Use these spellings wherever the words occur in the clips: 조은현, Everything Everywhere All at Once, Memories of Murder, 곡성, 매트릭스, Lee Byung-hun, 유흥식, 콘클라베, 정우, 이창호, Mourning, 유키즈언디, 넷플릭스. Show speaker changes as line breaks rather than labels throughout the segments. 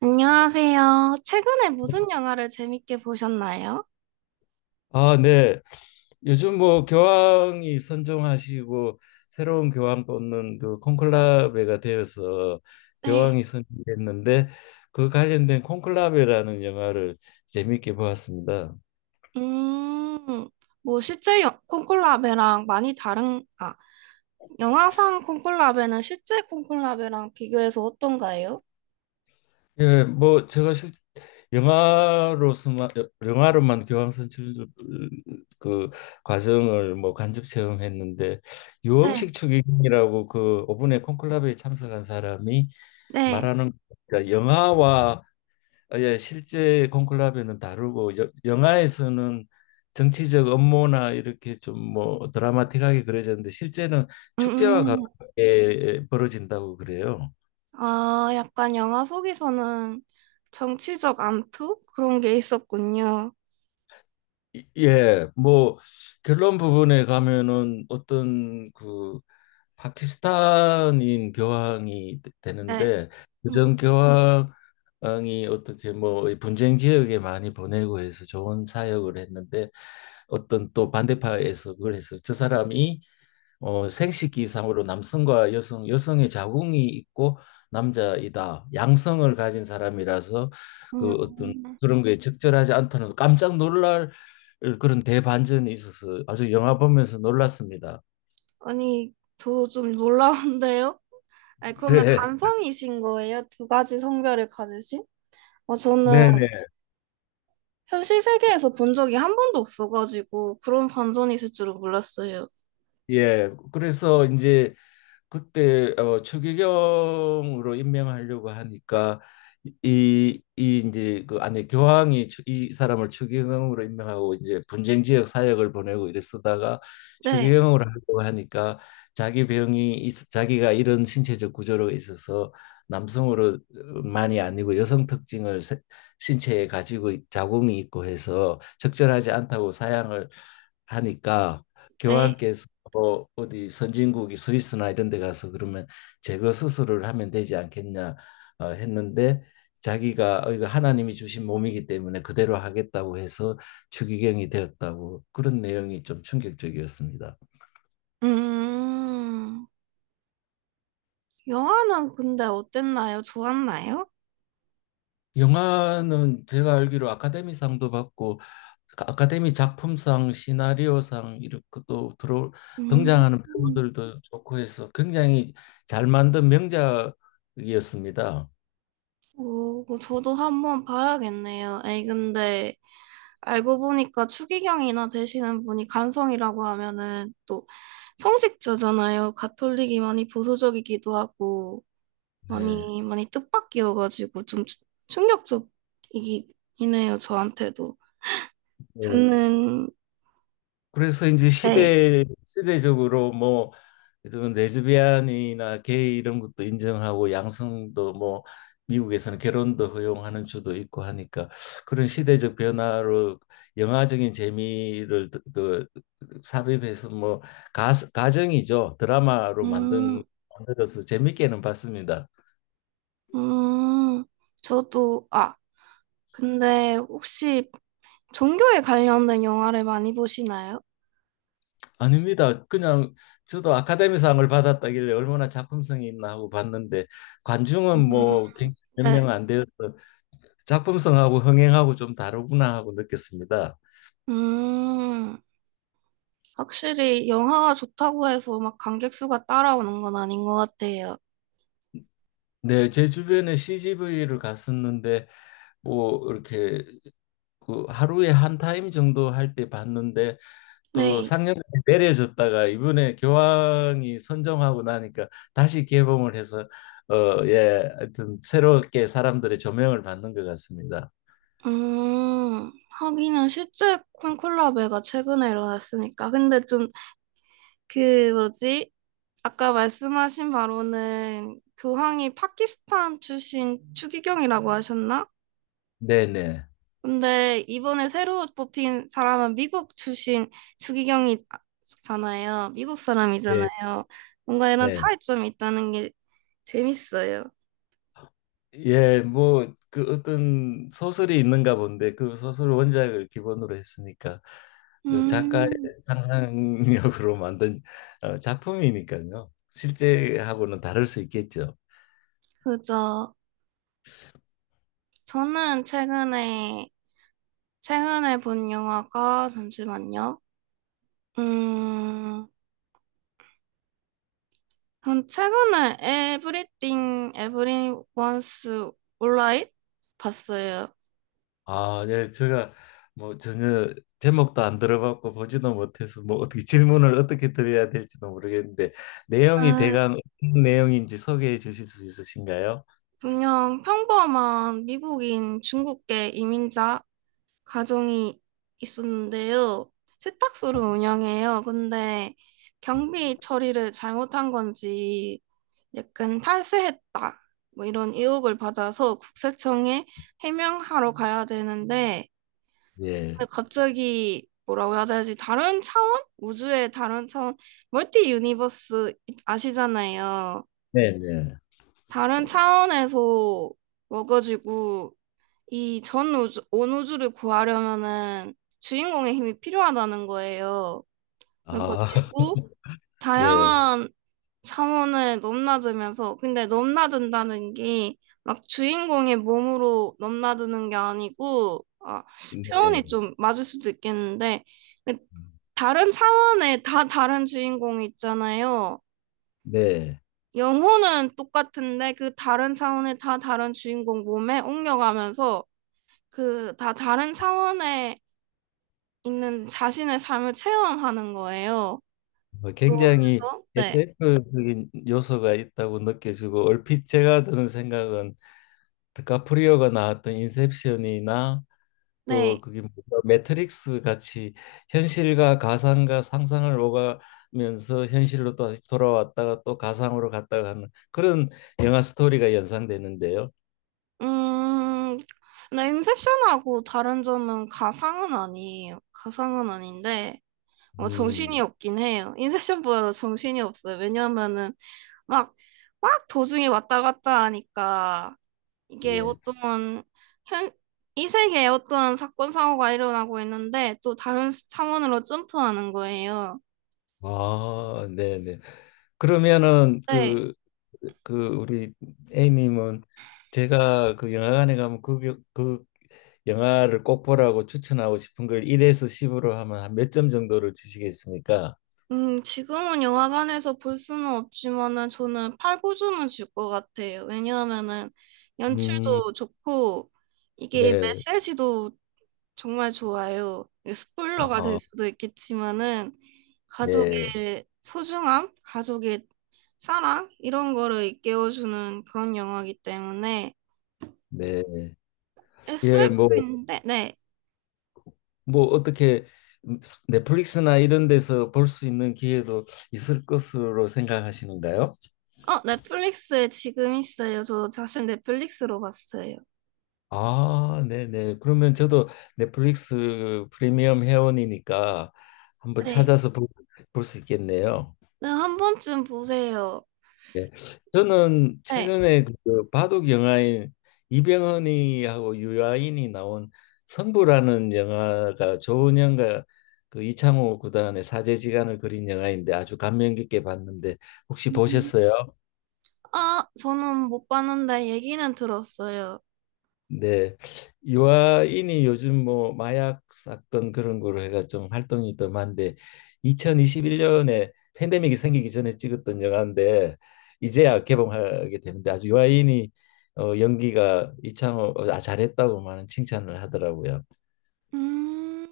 안녕하세요. 최근에 무슨 영화를 재밌게 보셨나요?
아, 네. 요즘 뭐 교황이 선종하시고 새로운 교황 뽑는 그 콘클라베가 되어서
네.
교황이 선정됐는데 그 관련된 콘클라베라는 영화를 재미있게 보았습니다.
음, 뭐 실제 콩콜라베랑 많이 다른, 아, 영화상 콩콜라베는 실제 콩콜라베랑 비교해서 어떤가요?
예, 뭐 제가 실 영화로서만 영화로만 교황 선출 그 과정을 뭐 간접 체험했는데,
네.
유흥식 추기경이라고 그 오분의 콘클라베에 참석한 사람이
네.
말하는, 그러니까 영화와, 아, 예, 실제 콘클라베는 다르고 영화에서는 정치적 업무나 이렇게 좀 뭐 드라마틱하게 그려졌는데, 실제는
음,
축제와
음.
가깝게 벌어진다고 그래요.
아, 약간 영화 속에서는 정치적 암투? 그런 게 있었군요.
예, 뭐 결론 부분에 가면은 어떤 그 파키스탄인 교황이
네.
되는데,
음.
그전 교황이 어떻게 뭐이 분쟁 지역에 많이 보내고 해서 좋은 사역을 했는데, 어떤 또 반대파에서 그걸 해서 저 사람이 생식기상으로 남성과 여성, 여성의 자궁이 있고 남자이다. 양성을 가진 사람이라서 그 어떤
음,
그런 거에 적절하지 않다는, 깜짝 놀랄 그런 대반전이 있어서 아주 영화 보면서 놀랐습니다.
아니, 저 좀 놀라운데요? 아니, 그러면
네,
간성이신 거예요? 두 가지 성별을 가지신? 아, 저는
네, 네.
현실 세계에서 본 적이 한 번도 없어가지고 그런 반전이 있을 줄은 몰랐어요.
예, 그래서 이제 그때 추기경으로 임명하려고 하니까, 이, 이 이제 그 안에 교황이 이 사람을 추기경으로 임명하고 이제 분쟁 지역 사역을 보내고 이래 쓰다가,
네,
추기경으로 하려고 하니까, 자기가 이런 신체적 구조로 있어서 남성으로 만이 아니고 여성 특징을 신체에 가지고 자궁이 있고 해서 적절하지 않다고 사양을 하니까,
네.
교황께서 뭐 어디 선진국이 스위스나 이런 데 가서 그러면 제거 수술을 하면 되지 않겠냐, 했는데, 자기가 어, 이거 하나님이 주신 몸이기 때문에 그대로 하겠다고 해서 추기경이 되었다고. 그런 내용이 좀 충격적이었습니다.
음, 영화는 근데 어땠나요? 좋았나요?
영화는 제가 알기로 아카데미상도 받고 그 아카데미 작품상, 시나리오상 이렇게 또 들어
음,
등장하는 배우들도 좋고 해서 굉장히 잘 만든 명작이었습니다.
오, 그거 저도 한번 봐야겠네요. 에이, 근데 알고 보니까 추기경이나 되시는 분이 간성이라고 하면은 또 성직자잖아요. 가톨릭이 많이 보수적이기도 하고,
네.
많이, 많이 뜻밖이어가지고 충격적이긴 해요, 저한테도.
네.
저는,
그래서 이제
네.
시대적으로 뭐 이런 레즈비안이나 게이 이런 것도 인정하고 양성도 뭐 미국에서는 결혼도 허용하는 주도 있고 하니까, 그런 시대적 변화로 영화적인 재미를 그 삽입해서 뭐 가정이죠, 드라마로 만든
음,
만들어서 재밌게는 봤습니다.
음, 저도, 아, 근데 혹시 종교에 관련된 영화를 많이 보시나요?
아닙니다. 그냥 저도 아카데미상을 받았다길래 얼마나 작품성이 있나 하고 봤는데,
음,
관중은
음,
뭐 몇
네.
명 안 되어서 작품성하고 흥행하고 좀 다르구나 하고 느꼈습니다.
음, 확실히 영화가 좋다고 해서 막 관객 수가 따라오는 건 아닌 것 같아요.
네, 제 주변에 CGV를 갔었는데 뭐 이렇게 그 하루에 한 타임 정도 할 때 봤는데, 또
네.
상영이 내려졌다가 이번에 교황이 선정하고 나니까 다시 개봉을 해서, 어, 예, 하여튼 새롭게 사람들의 조명을 받는 것 같습니다.
음, 하기는 실제 콘클라베가 최근에 일어났으니까. 근데 좀, 그, 뭐지? 아까 말씀하신 바로는 교황이 파키스탄 출신 추기경이라고 하셨나?
네네.
근데 이번에 새로 뽑힌 사람은 미국 출신 추기경이잖아요. 미국
예,
사람이잖아요. 뭔가 이런
네.
차이점이 있다는 게 재밌어요.
예, 뭐, 그 어떤 소설이 있는가 본데 그 소설 원작을 기본으로 했으니까 그 작가의
음,
상상력으로 만든, 어, 작품이니까요. 실제하고는 다를 수 있겠죠.
그죠. 저는 최근에, 최근에 본 영화가, 잠시만요. 음, 전 최근에 Everything, Everyone Wants Alright 봤어요.
아, 예, 제가 뭐 전혀 제목도 안 들어봤고 보지도 못해서 뭐 어떻게 질문을 어떻게 드려야 될지도 모르겠는데, 내용이
아,
대강 어떤 내용인지 소개해 주실 수 있으신가요?
그냥 평범한 미국인 중국계 이민자 가정이 있었는데요. 세탁소를 운영해요. 근데 경비 처리를 잘못한 건지 약간 탈세했다. 뭐 이런 의혹을 받아서 국세청에 해명하러 가야 되는데
예.
근데 갑자기 뭐라고 해야 되지? 다른 차원? 우주의 다른 차원? 멀티 유니버스 아시잖아요.
네네.
다른 차원에서 와가지고 이 전 우주, 온 우주를 구하려면은 주인공의 힘이 필요하다는 거예요. 그러니까
아,
지구
예.
다양한 차원을 넘나들면서 근데 넘나든다는 게 막 주인공의 몸으로 넘나드는 게 아니고 아, 표현이
네.
좀 맞을 수도 있겠는데 그 다른 차원에 다 다른 주인공이 있잖아요.
네.
영혼은 똑같은데 그 다른 차원에 다 다른 주인공 몸에 옮겨가면서 그 다 다른 차원의 있는 자신의 삶을 체험하는 거예요.
뭐
그러면
굉장히
서 네,
SF적인 요소가 있다고 느껴지고, 얼핏 제가 드는 생각은 드카프리오가 나왔던 인셉션이나 또
네,
그게 뭔가 매트릭스 같이 현실과 가상과 상상을 오가면서 현실로 또 다시 돌아왔다가 또 가상으로 갔다가 하는 그런 영화 스토리가 연상되는데요.
음, 근데 인셉션하고 다른 점은 가상은 아니에요. 가상은 아닌데 어, 정신이
음,
없긴 해요. 인셉션보다 정신이 없어요. 왜냐하면은 막 막 도중에 왔다 갔다 하니까 이게
예.
어떤 현, 이 세계에 어떤 사건 사고가 일어나고 있는데 또 다른 차원으로 점프하는 거예요.
아, 네네. 그러면은
네.
우리 A님은, 제가 그 영화관에 가면 그 영화를 꼭 보라고 추천하고 싶은 걸 1에서 10으로 하면 한 몇 점 정도를 주시겠습니까?
지금은 영화관에서 볼 수는 없지만은 저는 팔 구주을줄 것 같아요. 왜냐하면은
음,
연출도 좋고 이게
네.
메시지도 정말 좋아요. 이게 스포일러가 될
아,
수도 있겠지만은
네.
가족의 소중함, 가족의 사랑 이런 거를 일깨워주는 그런 영화이기 때문에
네. 예,
SF인데 네.
뭐 어떻게 넷플릭스나 이런 데서 볼 수 있는 기회도 있을 것으로 생각하시는가요?
어, 넷플릭스에 지금 있어요. 저 사실 넷플릭스로 봤어요.
아, 네네. 그러면 저도 넷플릭스 프리미엄 회원이니까 한번
네.
찾아서 볼 수 있겠네요.
네, 한 번쯤 보세요.
네. 저는
네.
최근에 그 바둑 영화인 이병헌이하고 유아인이 나온 승부라는 영화가, 조은현과 그 이창호 구단의 사제지간을 그린 영화인데, 아주 감명 깊게 봤는데 혹시
음,
보셨어요?
아, 저는 못 봤는데 얘기는 들었어요.
네. 유아인이 요즘 뭐 마약 사건 그런 거로 해가 좀 활동이 더 많은데, 2021년에 팬데믹이 생기기 전에 찍었던 영화인데 이제야 개봉하게 되는데, 아주 유아인이 어, 연기가 이창호 어, 아, 잘했다고 많은 칭찬을 하더라고요.
음,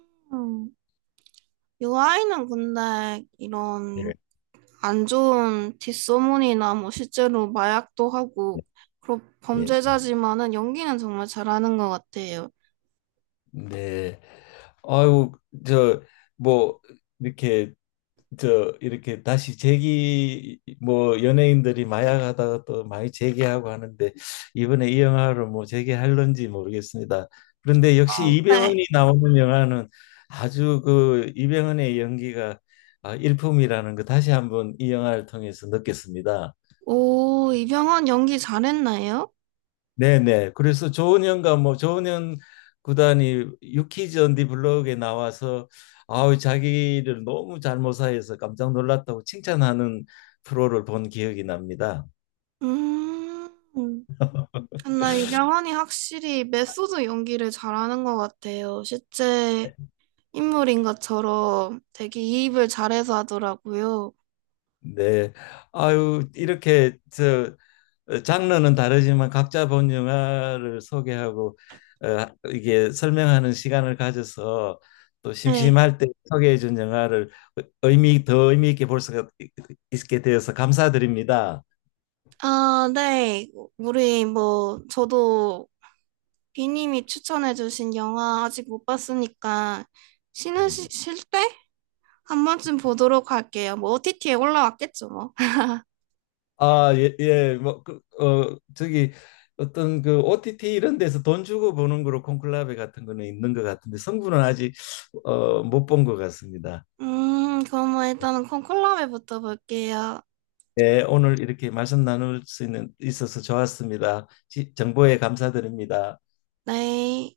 이 아이는 근데 이런
예.
안 좋은 뒷소문이나 뭐 실제로 마약도 하고 그런
예.
범죄자지만은 연기는 정말 잘하는 것 같아요.
네. 아유 저 뭐 이렇게 이렇게 다시 재기, 뭐 연예인들이 마약하다가 또 많이 재기하고 하는데 이번에 이 영화를 뭐 재기할런지 모르겠습니다. 그런데 역시
네.
이병헌이 나오는 영화는 아주 그 이병헌의 연기가 아, 일품이라는 거 다시 한번 이 영화를 통해서 느꼈습니다.
오, 이병헌 연기 잘했나요?
네네. 그래서 조은현 구단이 유키즈언디 블로그에 나와서 아우 자기를 너무 잘 모사해서 깜짝 놀랐다고 칭찬하는 프로를 본 기억이 납니다.
음, 근데 이병헌이 확실히 메소드 연기를 잘하는 것 같아요. 실제
네.
인물인 것처럼 되게 이입을 잘해서 하더라고요.
네. 아유 장르는 다르지만 각자 본 영화를 소개하고, 어, 이게 설명하는 시간을 가져서 또
네.
심심할 때 소개해 준 영화를 의미 있게 볼 수가 있게 되어서 감사드립니다.
아, 네. 우리 뭐 저도 비님이 추천해주신 영화 아직 못 봤으니까
음.
쉴때 한 번쯤 보도록 할게요. 뭐 OTT에 올라왔겠죠, 뭐.
아, 예, 예. 뭐, 그, 어, 저기 어떤 그 OTT 이런 데서 돈 주고 보는 거로 콘클라베 같은 거는 있는 것 같은데, 성분은 아직 어, 못 본 것 같습니다.
그럼 뭐 일단은 콘클라베부터 볼게요.
예, 오늘 이렇게 말씀 나눌 수 있는 있어서 좋았습니다. 정보에 감사드립니다.
네.